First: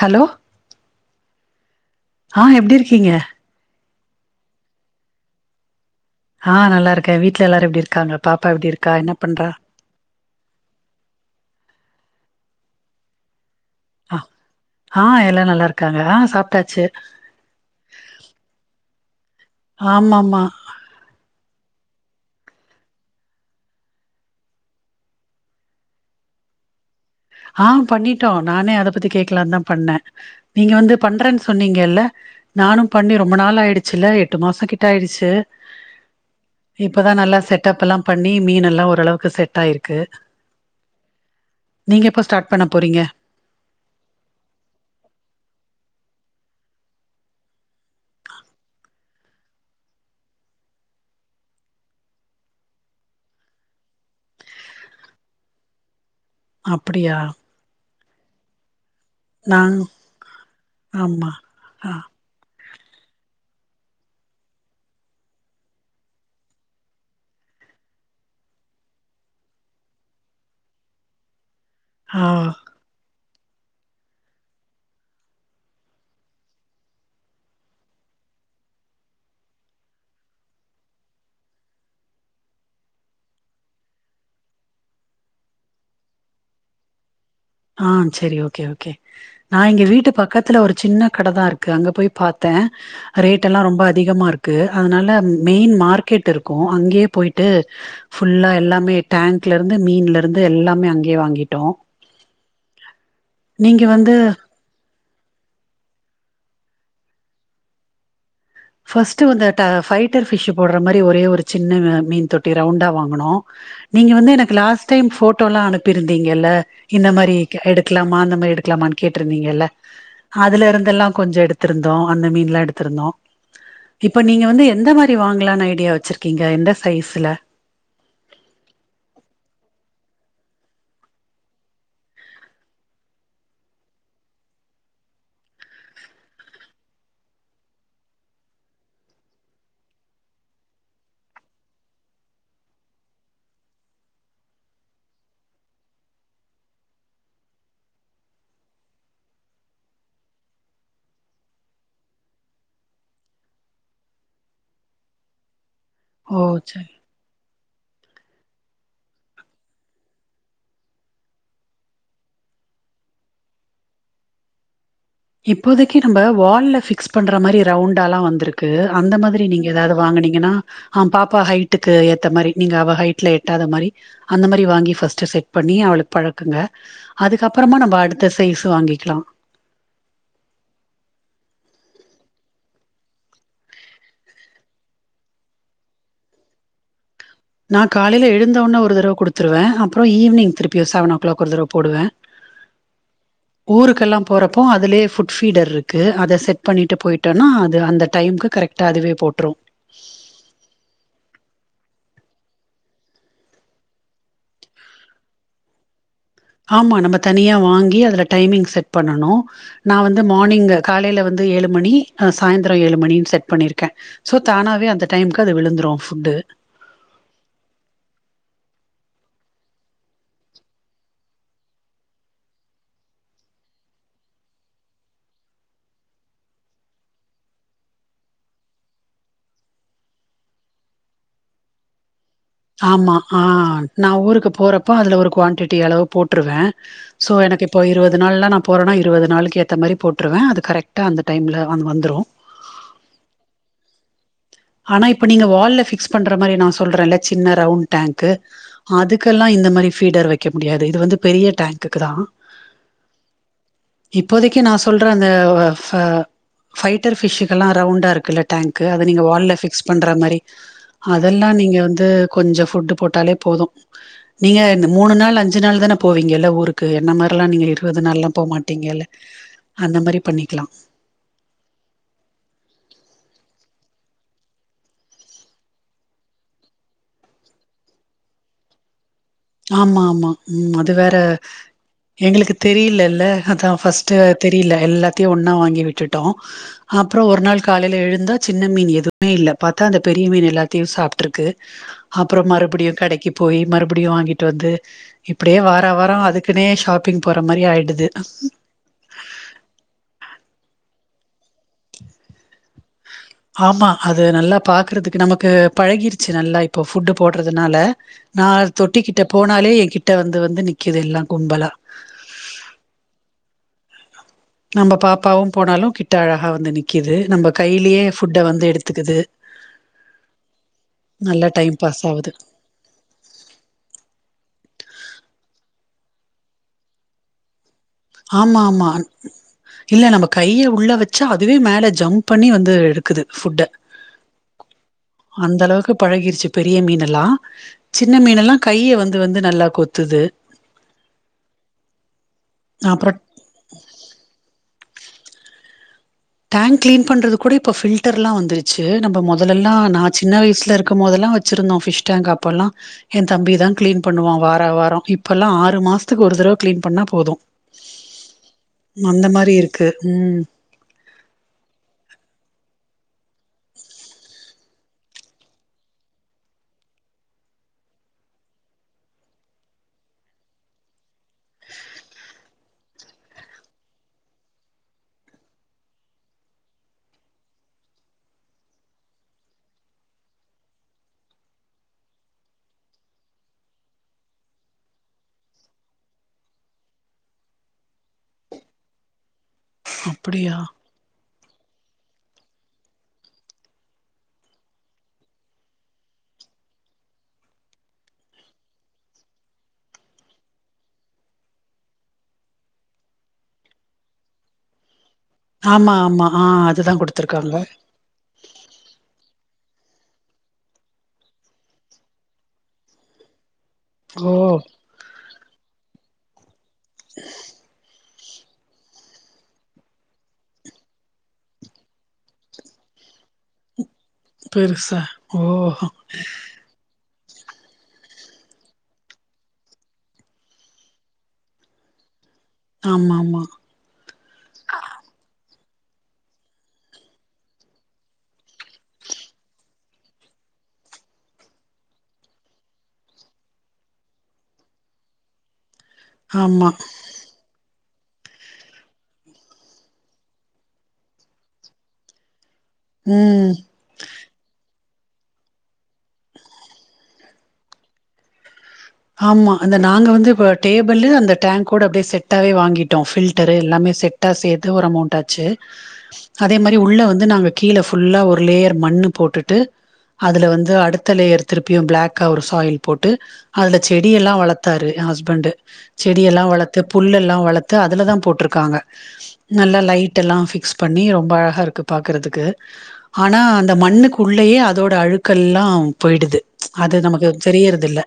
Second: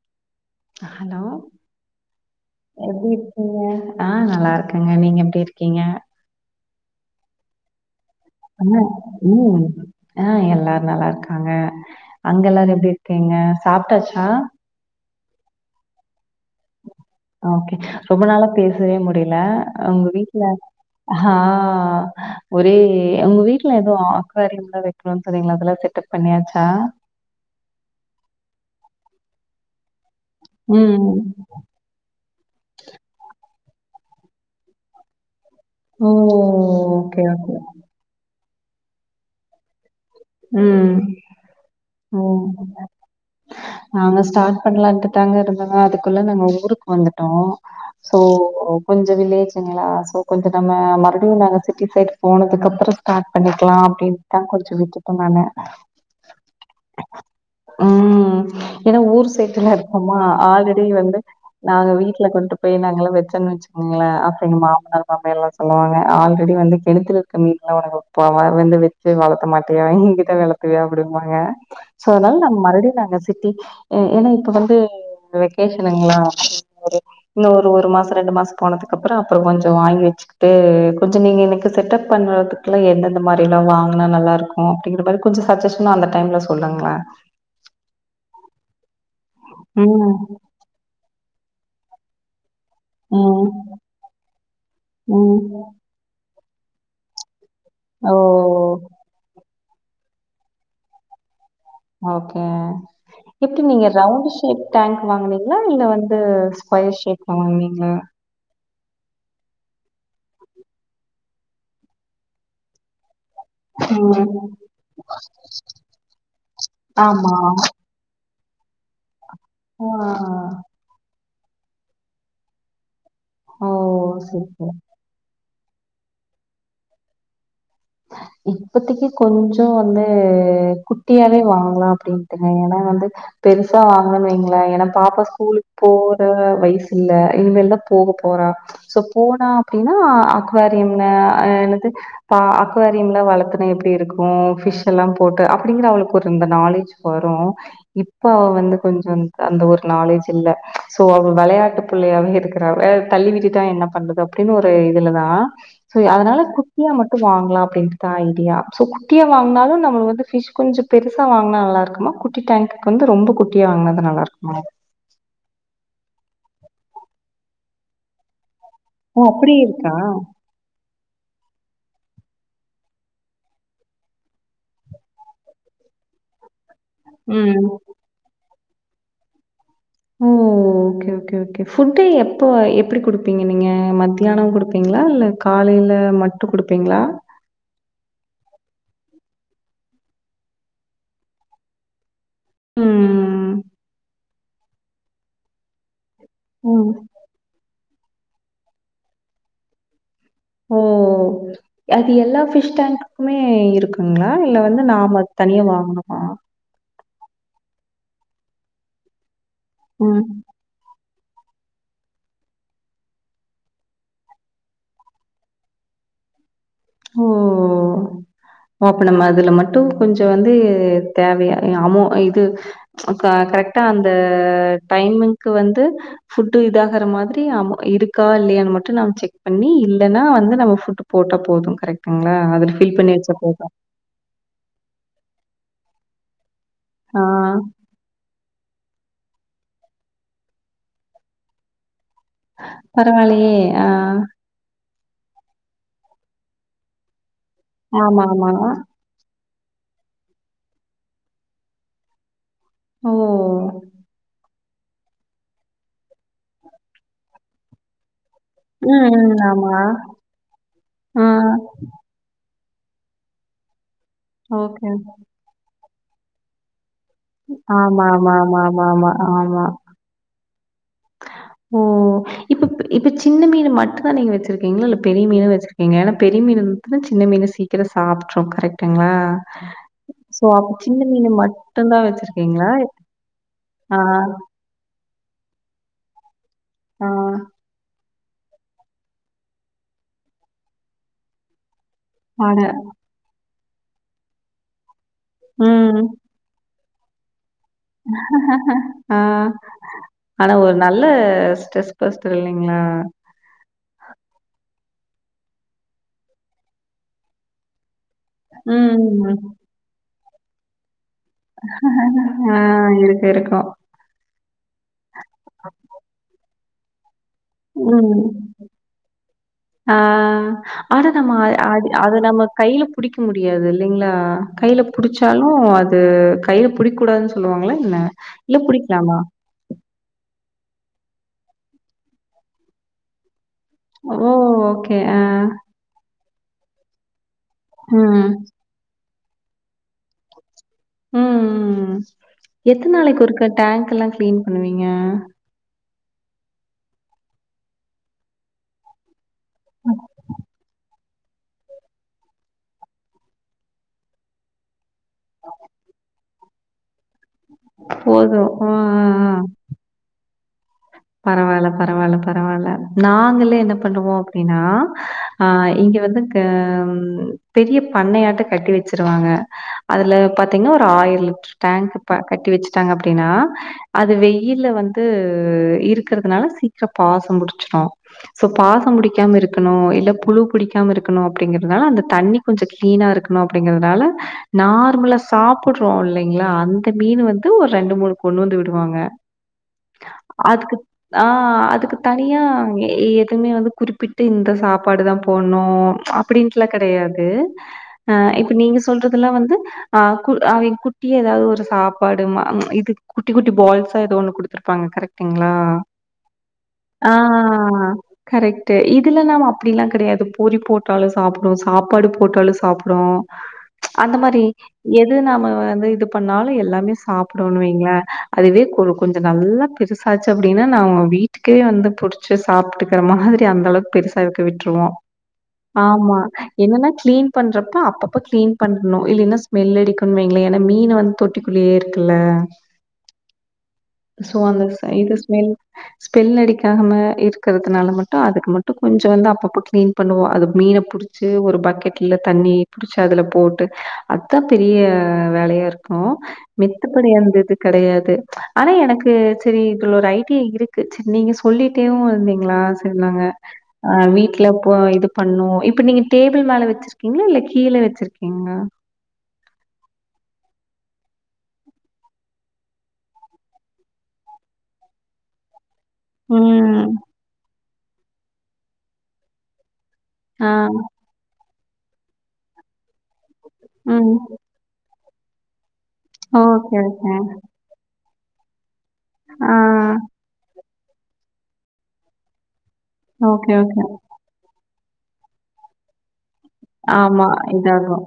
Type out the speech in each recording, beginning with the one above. Hello hello ஆ எப்டி இருக்கீங்க ஆ நல்லா இருக்கேங்க நீங்க எப்டி இருக்கீங்க ஆ நல்ல இருக்கே வீட்ல எல்லாரு எப்டி இருக்காங்க பாப்பா எப்டி அ இருக்கா என்ன பண்றா ம் ஆ எல்லாரு நல்லா இருக்காங்க அங்க எல்லாரு எப்டி இருக்கீங்க ஆ சாப்ட்டாச்சா ஆ எல்லா நல்லா இருக்காங்க ஆ சாப் ஓகே ரொம்ப நாள பேசவே முடியல உங்க ஆமாமா வீட்டுல ஹா ஒரே உங்க வீட்ல எதோ ஆக்வேரியம்லா வைக்கணும்னு சொன்னீங்களே அதெல்லா செட்டப் பண்ணியாச்சா ஆ பண்ணிட்டோ நானே அத பத்தி கேக்கலாம்னு தா பண்ணே நீங்க வந்து ம். பண்றன் சொன்னீங்கல்ல நானு பண்ணி ரொம்ப நாள் ஆயிடு சில எட்டு மாசோ கிட்ட ஆயிடுச்சு ஓ! இப்பதா ஓகே, நல்லா ஓகே. செட்டப் எல்லா பண்ணி ரிய மீன் எல்லா ஓரளவுக்கு செட் ஆயிருக்கு ம் நீங்க எப்ப ஸ்டார்ட் பண்ண ம் போறீங்க நாங்க ஸ்டார்ட் பண்ணலாடண்டுதாங்க இருந்தங்க அதுக் குள்ள நாங்க ஊருக்கு வந்துட்டோ சோ கொஞ்ச வில்லேஜுங்களா சோ கொஞ்ச நம்ம மறுபடியு நா சிட்டி சைட் போனதுக்கப்பற ஸ்டார்ட் பண்ணிக்கலா அப்படின்னுதா கொஞ்ச விட்டு என்னானு அப்டியா ஏன்னா ஊர் சைட்டுல நாங் இருக்கோமா ஆல்ரெடி வந்து ஆமா ஆ நாங்க வீட்ல கொண்ட் ய் நாங்காளாம் வச்சோன்னு வச்சுக்கோங்களே அப்ப எங்க மாமனார் மாமியார்லாம் சொல்லுவாங்க ஆல்ரெடி வந்து கிணத்துல இருக்க மீன்லா ப வந்து வச்சு வளத்த மாட் த எங்கிட்ட வளத்தியா அப்டிம்பாங்க சோ ஆ அதனால நம்ம மறுபடியு நாங்க பத்தி எ ஏன்னா இப்ப வந்து வெக்கேஷனுங்களா ஒரு இன்னு ஒரு ஒரு மாசோ ரெண்டு மாசோ போனதுக்கப்புறோ அப்புறோ கொஞ்சோ வாங்கி வச்சுக்கிட்டு கொஞ்சோ நீங்க எனக்கு செட்டப் பண்றதுக்குல்லா எந்தெந்த மாரிலா வாங்குனா நல்லாருக்கு ஆ அப்டிங்கிறமாரி கொஞ்சோ சஜ்ஜஷனா அந்த டைம்ல சொல்லுங்களே ஆ சரி ஓகே ஓகே நா இங்க வீட்டு ம். பக்கத்துல ஒரு சின்ன கட தா இருக்கு அங்க போய் பாத் தேன் ரேட் எல்லா ம். ரொம்ப அதிகமா இருக்கு அதனால ம். மெயின் மார்கெட் இருக் கு அங்கே போயிட் டு ஓ! ஃபுல்லா எல்லாமே டேங்க் ட்லருந்து மீன்லருந்து எல்லாமே அங்கே வாங்கிட் ஓகே எப்டி நீங்க ரவுண்டு ஷேப் டேங்க் வாங்குனிங்களா இல்ல வந்து ந்து ஸ்கொயர் ஷேப்ல வாங்குனிங்களா ஃபஸ்ட்டு வந்த ட ஃபைட்டர் ஃபிஷ்ஷு போடுற மாரி ஒரே ஒரு சின்ன ஆ மீன் தொட்டி ரவுண்டா வாங்குனோ நீங்க வந்து ம். எனக்கு லாஸ்ட் டைம் ஃபோட்டோலா அனுப்பிருந்தீங்கல்ல இந்த ஆமா. மாரி எடுக்கலாமா அந்த மாரி எடுக் எடுக்கலாமானு கேட் ருந்தீங்கல்ல ஆ. அதுல இருந்தெல்லா கொஞ்சோ எடுத்திருந்தோ அந்த மீன்லா எடுத்திருந்தோ ஓ! இப்ப நீங்க சரி, சரி. வந்து எந்த மாரி வாங்கலாநு ஐ டியா வச்சிருக்கீங்க எந்த சைஸ்ல இப்பத்திக்கி கொஞ்சோ வந்து குட்டியாவே வாங்கலா அப்டின்டுங்க ஏனா வந்து பெருசா வாங்குனோன்னு வைங்களே என பாப்பா ஸ்கூலுக்கு போற வயசுல்ல இனிமல்தா போக போறா சோ போனா அப்படின்னா அக்வாரியம்ன் எனது பா குவரியம்லாம் வளர்த்தன எப்டி இருக்கு பிஷ் எல்லா போட்டு அப்படிங்கிற அவளுக்கு ஒரு இந்த நாலேஜ் வரு இப்ப அவ வந்து கொஞ்ச அந்த ஒரு நாலேஜ் இல்ல சோ அவ வெளையாட்டு பிள்ளையாவே இருக்குறா வே தள்ளி விட்டுடா என்ன பண்றது அப்டின்னு ஒரு இதுலதா சோ அதனால ஓ ச குட்டியா மட்டு வாங்கலா அப்டின்ட்டு தா ஐடியா சோ குட்டியா வாங்கினாலு நம்மளுக்கு வந்து பிஷ் கொஞ்சோ பெருசா வாங்கினா நல்லா இருக்குமா குட்டி டேங்குக்கு வந்து ரொம்ப குட்டியா வாங்கினாத நல்லா இருக்குமா இப்போதைக்கு நம்ம வால்ல பிக்ஸ் பண்ற மாரி ரவுண்டால்லா வந்ருக்கு க்கு அந்த ஓ! மாதிரி அப்படி நீங்க இருக்கா? ஏதாவது வாங்குனீங்கன்னா ஆ பாப்பாக்கு ஹைட்டுக்கு ஏத்த மாரி நீங்க அவ ஹைட்டல எட்டாத மாரி அந்த மாரி வாங்கி ஃஸ்ட்டு செட் பண்ணி அவளுக்கு பழக்குங்க ம். அதுக்கப்பறமா நம்ம அடுத்த சைஸு வாங்கிக்லா ஓ ஓக்கே ஓக்கே ஓக்கே புட்டு எப்போ எப்படி குடுப்பீங்க நீங்க மத்தியானோ குடுப்பீங்களா இல்ல காலையில மட்டு குடுப்பீங்களா நா காலையில எழுந்தவோன்னே ஒரு தடவ கொடுத்துருவே அப்புரோ ஈவினிங் திருப்பியு செவனோ கிளாக் ஒரு தடவ போடுவே ம். ஊருக்கெல்லாப் போறப்போ அதுலேயே ஃபுட் ஃபீடர் இருக்கு து அத செட் ம். பண்ணிட்டு போயிட்டோனா அது அந்த டைம்க்கு கரெக்டா அதுவே போட்ரு ஓ! அது எல்லா ஃபிஷ் டேங்க்குமே இருக்குங்களா இல்ல வந்து நாம தனியா வாங்குணுமா ஆமா நம்ம தனியா வாங்கி அதுல டைமிங் செட் பண்ணனு நா வந்து ம். மார்னிங்கு காலையில வந்து ந்து ஏழு மணி அ சாய்ந்தரோ ஏழு மணின்னு செட் பண்ணிருக்கே சோ தானாவே அந்த டைமுக்கு அது விழுந்துரு ஃபுட்டு ஓ அப்ப நம்ம அதுல மட்டு கொஞ்சு வந்து தேவையா அமொ இது ம்ச் க கரெக்ட்டா அந்த டைமிங்க்கு வந்து ஃபுட்டு இதாகர மாதிரி அம இருக்கா இல்லையானு மட்டு நம்ம செக் பண்ணி இல்லேன வந்து நம்ம ஃபுட்டு போட்ட போது கரெக்ட்டு ஆமா ஆ நா ஊருக்கு போறப்போ அதுல ஒரு குவான்டி ட்டி அளவு போட்டுருவே ஆ சோ எனக்கு இப்ப இருவது நாள்ல நா போறோன்னா இருபது நாளைக்கு ஏத்த மாரி போட்டுருவே அது கரெக்டா அந்த டைமில அது வந்துரு பரவாலையே ஆ ஆனா இப்ப நீங்க வால்ல பிக்ஸ் பண்ற மாரி நா சொல்றல்ல சின்ன ரவுண்ட் ஆமா, டேங்க்கு ஆமா. அதுக்கெல்லா இந் இந்த மாரி ஃபீடர் வெக்க முடியாது இது வந்து பெரிய டேங்க்குக்கு தா ஓ க்கி நா சொல்ற அந்த ஃப ஃபைட்டர் ஃபிஷ்கெல்லா ரவுண்டா இருக்குல்ல டேங்கு அத ம், நீங்க ம். வால்ல ஆமா. பிக்ஸ் பண்ற மாரி ஆ. அதெல்லா நீங்க வந்து கொஞ்சு ஃபுட்டு போட்டாலே போது நீங்க ஓகே. இந்த மூணு நாள் அஞ்சு நாள் தான போவிங்கல்ல ஊருக் கு என்ன மாரிலா நீங்க இருபது ஆமா, நாள்லா ஆமா, ஆமா, ஆமா, போமாட்டிங்கல ஆமா, ஆமா. அந்த மாரி பண்ணிக்கலா ஓ இப்பப் இப்ப சின்ன மீனு மட்டுந்தா நீங்க வெச்சிருக்கிங்ளா இல்ல பெரிய மீனு வெச்சிருக்கிங்ளா ஏனா பெரிய மீன் இருந்ததுனா சின்ன மீன சீக்கிர சாப்ட்ரு கரெக்டுங்ளா ஆமா ஆமா ம் அது வேற மட்டும் தான் எங்களுக்கு வச்சிருக்கீங்களா? தெரியலல்ல அதா ஆ, ஃபஸ்ட்டு தெரில எல்லா த்தையு ஒன்னா வாங்கி விட்டுட்டோ ஆ, அப்ற ஒரு நாள் காலைல எழு ந்தா சின்ன மீன் எதுவுமே இல்ல பாத்தா அந்த பெரிய மீன் எல்லாத்தையு சாப்ட்ருக்கு அப்பற அட மறுபடியு கடைக்கு போய் மறுபடியு வாங்கிட் டு வந்து இப்பிடியே வாரா ம். வார அதுக்குனே ஷாப் பிங் போ ஆ ஆனா ஒரு நல்ல ஸ்ட்ரெஸ் பஸ்ட்டர் இல்லைங்ளா ஆமா அது நல்லா பாக்கறதுக்கு நமக்கு பழகிருச்சு நல்லா இப்போ ஃபுட்டு் போடறதுனால நா தொட்டிகிட்ட ம். போனாலே எ கிட் ட வந்து வந்து நிக்குது எல்லா கும்பலா ஆ இருக்கு இருக்கு நம்ப பாப் பாவு போனாலு கிட்ட அழகா வந்து நிக் கிது ம் ஆ ஆனா நம்ம அ நல்லா டைம் அத பாஸ் அத ஆவுது நம்ம கைல புடிக்க முடியாது இல்லைங்ளா கைல புடிச்சாலு அது கைல புடிக்கூடாதுன் சொல்லுவாங்களே ஆமா ஆமா இல்ல நம்ம கைய உள்ள வெச்சா அதுவே மேலே ஜம்ப் பண்ணி வந்து எடுக்குது ஃபுட்ட ஓ ஓகே ஆ அந்த அளவுக்கு பழகிருச்சு பெரிய மீனெல்லா சின்ன ம். மீனெல்லா கைய வந் து வந்து நல்லா கொத்துது ம் ம் ம் எத்தன் அப்றோ நாளைக்கு ஒருக்கா டேங்க் எல்லா கிளீன் பண்ணுவிங்க டேங்க் கிளீன் பண்றதுக் கூட இப்ப ஃபில்டர்லா வந்துருச்சு நம்ப மொத ல்லலா நா சின்ன வயசுல இருக் இருக்கபோதல்லா வச்சிருந்தோம் ஃபிஷ் டேங்க் அப்போல்லா என் தம்பி தான் கிளீன் பண்ணுவான் வார வாரம் இப்பெல்லா ஆறு மாசத் துக்கு ஒரு தடவை கிளீன் பண்ணா போதும் போதும் உ உ அந்த உ மாரி இருக்கு. ம். பரவால பரவால பரவால நாங்களே என்ன பண்ணுவோம் அப்படின்னா அஹ் இங்க வந்து ஹ பெரிய பண்ணையாட்ட கட்டி வச்சிருவாங்க அதுல பாத்தீங்கன்னா ஒரு ஆயில் டேங்க் கட்டி வச்சுட்டாங்க அப்படின்னா அது வெயில வந்து இருக்கறதுனால சீக்கிரம் பாசம் புடிச்சிடும் சோ பாசம் புடிக்காம இருக்கணும் இல்ல புழு புடிக்காம இருக்கணும் அப்படிங்கறதுனால அந்த தண்ணி கொஞ்சோ கிளீனா இருக்கணும் அப்படிங்கறதுனால நார்மலா சாப்படுறோம் இல்லைங்களா அந்த மீன் வந்து ஒரு ரெண்டு மூணு கொண்டு வந்து விடுவாங்க அப்படி அதுக்கு ஆஹ் அதுக்கு தனியா எ எதுமே வந்து குறிப்பிட்டு இந்த சாப்பாடு தான் போடணும் அப்படின்ட்டுலா கெடயாது அஹ இப்ப நீங்க சொல்றதெல்லா வந்து அஹ் குட் அவ குட்டி ஏதாவது ஒரு சாப்பாடு மா ச்சு இது குட்டி குட்டி பால்ஸா ஏதோ ஒண்ணு குடுத்துருப்பாங்க கரெக்ட் ஆமா ஆமா ஆஹ் அதுதான் குடுத்தருக்காங்க அப்படி எல்லா கெடயாது பூரி போட்டாலும் சாப்புடும் சாப்பாடு போட்டாலும் சாப்புடும் அந்த ஓ! மாரி எது நாம வந்து இது பண்ணாலும் எல்லா மே சாப்புடும்னு வைங்களே அதுவே கொ கொஞ்சோ நல்லா பெருசாச்சு அப்படின்னா நான் அவங்க வீட்டுக்கே வந்து புடிச்சு சாப்பிட்டுக்கற மாதிரி அந்த அளவுக்கு பெருசா பறக்க விட்டுருவோம் பெருசா. ஓ! ஆமா என்னன்னா கிளீன் பண்ணுறப்ப அப்பப்போ க்ளீன் பண்ணணும் இல்லைன்னும் ஸ்மெல் அடிக்கணு வங்களே ஏன்னா மீனை வந்து தொட்டிக்குள்ளயே இருக்குல ஆமா ஆமா அந்த ஸ் இது ஸ்மெல் ஸ்மெல் அடிக்காமாம இருக்கிறதுனால மட்டும் அதுக்கு மட்டும் கொஞ்சோ வந்து அப்பப்போ கிளீன் பண்ணுவோம் அது மீன புடிச்சு ஒரு பக்கெட்ல தண்ணி புடிச்சு அதுல போட்டு அதுதான் பெரிய வேலையா இருக்கு அப்போ ஆமா. மெத்தப்படி அந்தது கிடையாது த்து ஆனா எனக்கு செரி இதில் ஒரு ஐடியா இருக்கு செரி நீங்கள் சொல்லிட்டேவும் இருந்தீங்களா வச்சுருந்தாங்க ம். ஆஹ் வீட்டுல ப்ப இது பண்ணும் இப்ப நீங்க டேபிள் மேல வச்சிருக்கீங்களா இல்ல கீழே வச்சிருக்கீங்களா ஆமா அந்த நாங்க வந்து இப்ப டேபிள் அந்த டேங்க்வோட அப்படியே செட்டாவே வாங்கிட்டோம் பில்டரு எல்லாமே செட்டா சேர்த்து ஒரு அமௌண்ட் ஆச்சு அதே மாரி ம். உள்ள வந்து நாங்க கீழ ஃபுல்லா ஒரு லேயர் மண்ணு போட்டுட்டு அதுல ஆ. வந்து அடுத்த லேயர் திருப்பியும் பிளாக்கா ஒரு சாயில் போட்டு அதுல ம். செடியெல்லா வளர்த்தாரு என் ஹஸ் பண்டு செடியெல்லா ஓகே, வளர்த்து ஓகே. புல்லெல்லா வளர்த்து அதில தான் போட்டிருக்காங்க ஆ. நல்லா லைட் எல்லா பிக்ஸ் பண்ணி ரொம்ப அழகா இருக்கு பாக்கறதுக்கு ஆனா ஓகே, அந்த ஓகே. மண்ணுக்குள்ளயே அதோட அழுக்கெல்லா போயிடுது அது ஆமா. நமக்கு தெரியறதில்ல இதாகும்.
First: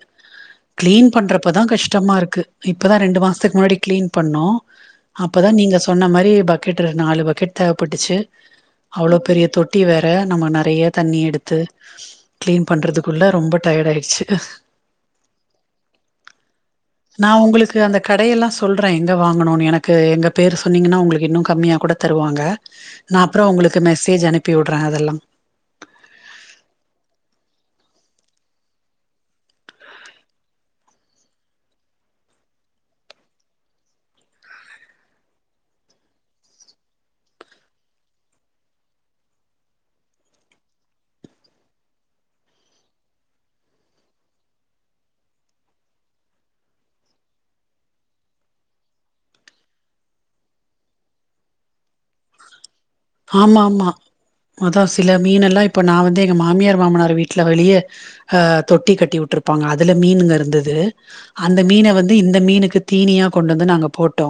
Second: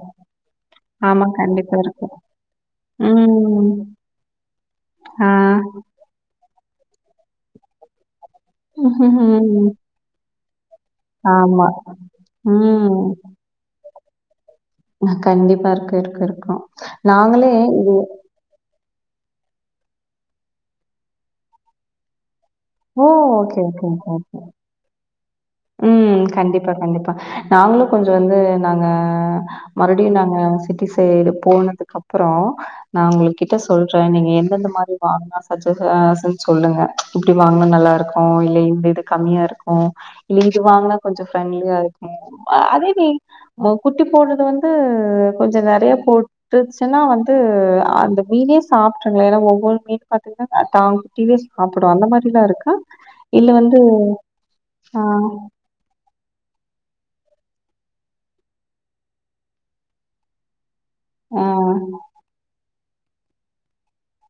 கிளீன் ஆமா, பண்றப்பதா கண்டிப்பா கஷ்டமா இருக்கும். இருக்கு இப்பதா ரெண்டு மாசத்துக்கு ம். முன்னாடி கிளீன் பண்ணோ ஆ. அப்பதா நீங்க சொன்னா மாரி பக் கட் நாலு பக்கெட் தேவப்பட்டுச்சு அவ்ளோ பெரிய ம்ஹ்ஹ்ம். தொட்டி வேற நம்ம நெறைய தண்ணி எடுத்து ஆமா. கிளீன் ம். பண்றதுக்குள்ள ரொம்ப டயர்ட் ஆயி ர்ச்சு கண்டிப்பா இருக்கு இருக்கு இருக்கு நாங்களே இது ற எங்கே வாங்கணுனு எனக்கு எங்க பேர் சொன்னிங்கனா உங்களுக்கு இன்னு கம்மியா கூட தருவாங்க ஓ! நா அப்ற ஓகே, உங்களுக்கு ஓகே, ஓகே, மெசேஜ் ஓகே. அனுப்பி உடறே அதெல்லா ம் கண்டிப்பா கண்டிப்பா நாங்களு கொஞ்ச வந்து நாங்க மறுபடியு நாங்க சிட்டி சைடு போனதுக்கு அப்ற நா உங்களுகிட்ட சொல்ற நீங்க எந்தெந்த மாரி வாங்னா சஜ அ ஸன்னு சொல்லுங்க இப்டி வாங்னா நல்லாருக்கு இல்ல இந்ந இது கம்மியா இருக்கு இங்க வாங்னா கொஞ்ச ஃப்ரெண்ட்லியா இருக்கு அதேமே குட்டி போடறது வந்து கொஞ்ச நெறையா போட்ருச்சுனா வந்து அந்த மீனே சாப்ட்ருங்ளா ஏனா ஒவ்வொரு மீன் பாத்திங்னா தா குட்டியவே சாப்புடு அந்த மாரிலா இருக்கா இல்ல ஆமா வந்து ஆமா அதா ஆ, சில மீன் எல்லா இப்ப நா வந்து எங்க மாமியார் மாமனார் வீட்ல வெளிய தொட்டி கட்டி உட்ருப்பாங்க அதுல மீனுங்க இருந்துது அந்த ஆ. மீன வந்து இந்த மீனுக்கு தீனியா கொண்டு வந்து நாங்க போட்டோ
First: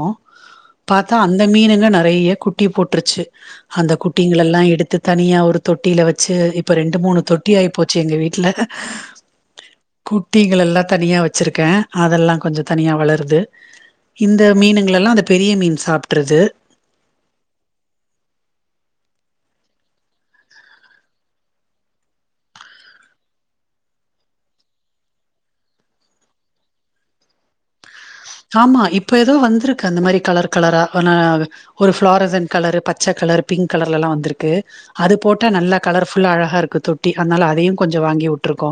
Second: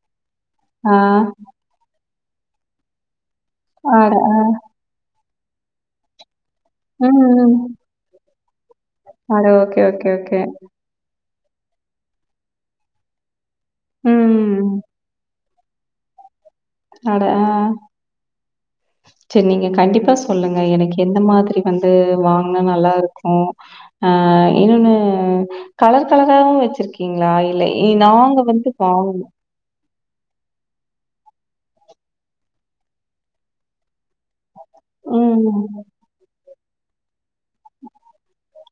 ஆ. பாத்தா அந்த மீனுங்க நறைய குட்டி போட்ருச்சு அந்த அட ஆ. குட்டிங்கல எல்லா எடுத்து தனியா ஒ ரு தொட்டில வச்சு இ இப்ப ரெண்டு ம், மூணு தொட்டி ம். ஆயி போச்சு எங்க வீட்ல அட ஓகே, ஓகே, ஓகே. குட்டிகள் எல்லா தனியா வச் வெச்சிருக்கே அதெல்லா கொஞ்ச தனியா வளருது இந்த ம். மீனுங்ளெல்லா அத பெரிய மீன் சாப்ட்றது அட அ செரி நீங்க கண்டிப்பா சொல்லுங்க எனக்கு எந்த மாதிரி வந்து வாங்னா நல்லா இருக்கு அ இன்னொனு கலர் கலராவு வெச்சிருக்கிங்ளா இல்ல இ நாங்க வந்து ஆமா இப்ப வாங்கணும். ஏதோ வந்துருக்கு அந்த மாரி கலர் கலரா ஆ ஒரு ஃபிளாரசன்ட் கலர் பச்ச கலர் பிங்க் கலர்ல எல்லா வந்துருக்கு அது போட்டா நல்லா ம். கலர்ஃபுல்லா அழகா இருக்கு [unintelligible] தொட்டி அத்னால அதயு கொஞ்சோ வாங்கி வுட்ருக்கோ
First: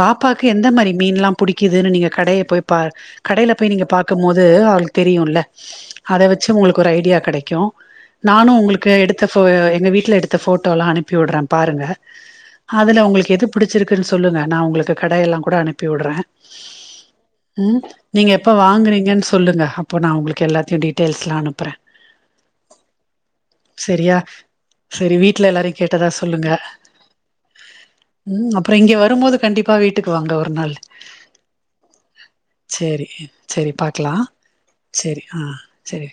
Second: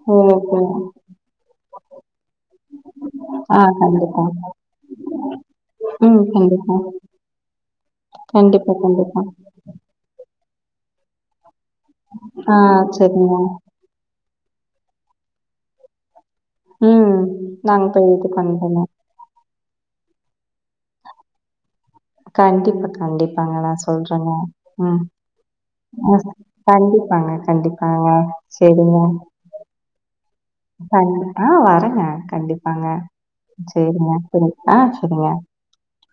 பாப்பாக்கு ஓஹோ! எந்த மாரி மீன்லா புடிக்குதுனு நீங்க கடைய போய் பார் கடைல ஆ ங்க கண்டிப்பா. பாக்கும்போது அவுளுக்கு தெரியுல ம் அத வச்சு கண்டிப்பா. உங்களுக்கு ஒரு ஐடியா கெடைக்கு நானு கண்டிப்பா, உங்களுக்கு கண்டிப்பா. எடுத்த ஃபோ எங்க வீட்ல எடுத்த ஃபோட்டோலா அனுப்பி உட்றே பாருங்க ஆ அதுல உங்களுக்கு சரிங்க. எது புடிச்சிருக்குன் சொல்லுங்க நா உங்ளுக்கு கடயெல்லா கூட அனுப்பி உடுறே ம் நாங் போய்ட்டு பண் வாங்குறீங்கன் சொல்லி சொல்லுங்க அப்போ நா உங்களுக்கு எல்லாத்யு டீடெயில்ஸ்லா அனுப்புறே கண்டிப்பா கண்டிப்பாங்க நா சரியா சொல்றங்க ம் சரி வீட்ல எல்லாரையு கேட்டதா சொல்லுங்க கண்டிப்பாங்க கண்டிப்பாங்க ம் அப்புறோ இங்க செரிங்க வரும்போது கண்டிப்பா வீட்டுக்கு வாங்க ஒரு நாள் அ வரங்க கண்டிப்பாங்க சேரி சேரி செரிங்க பாக்கலா செரி அ சேரி செரிங்க ஆ சேரி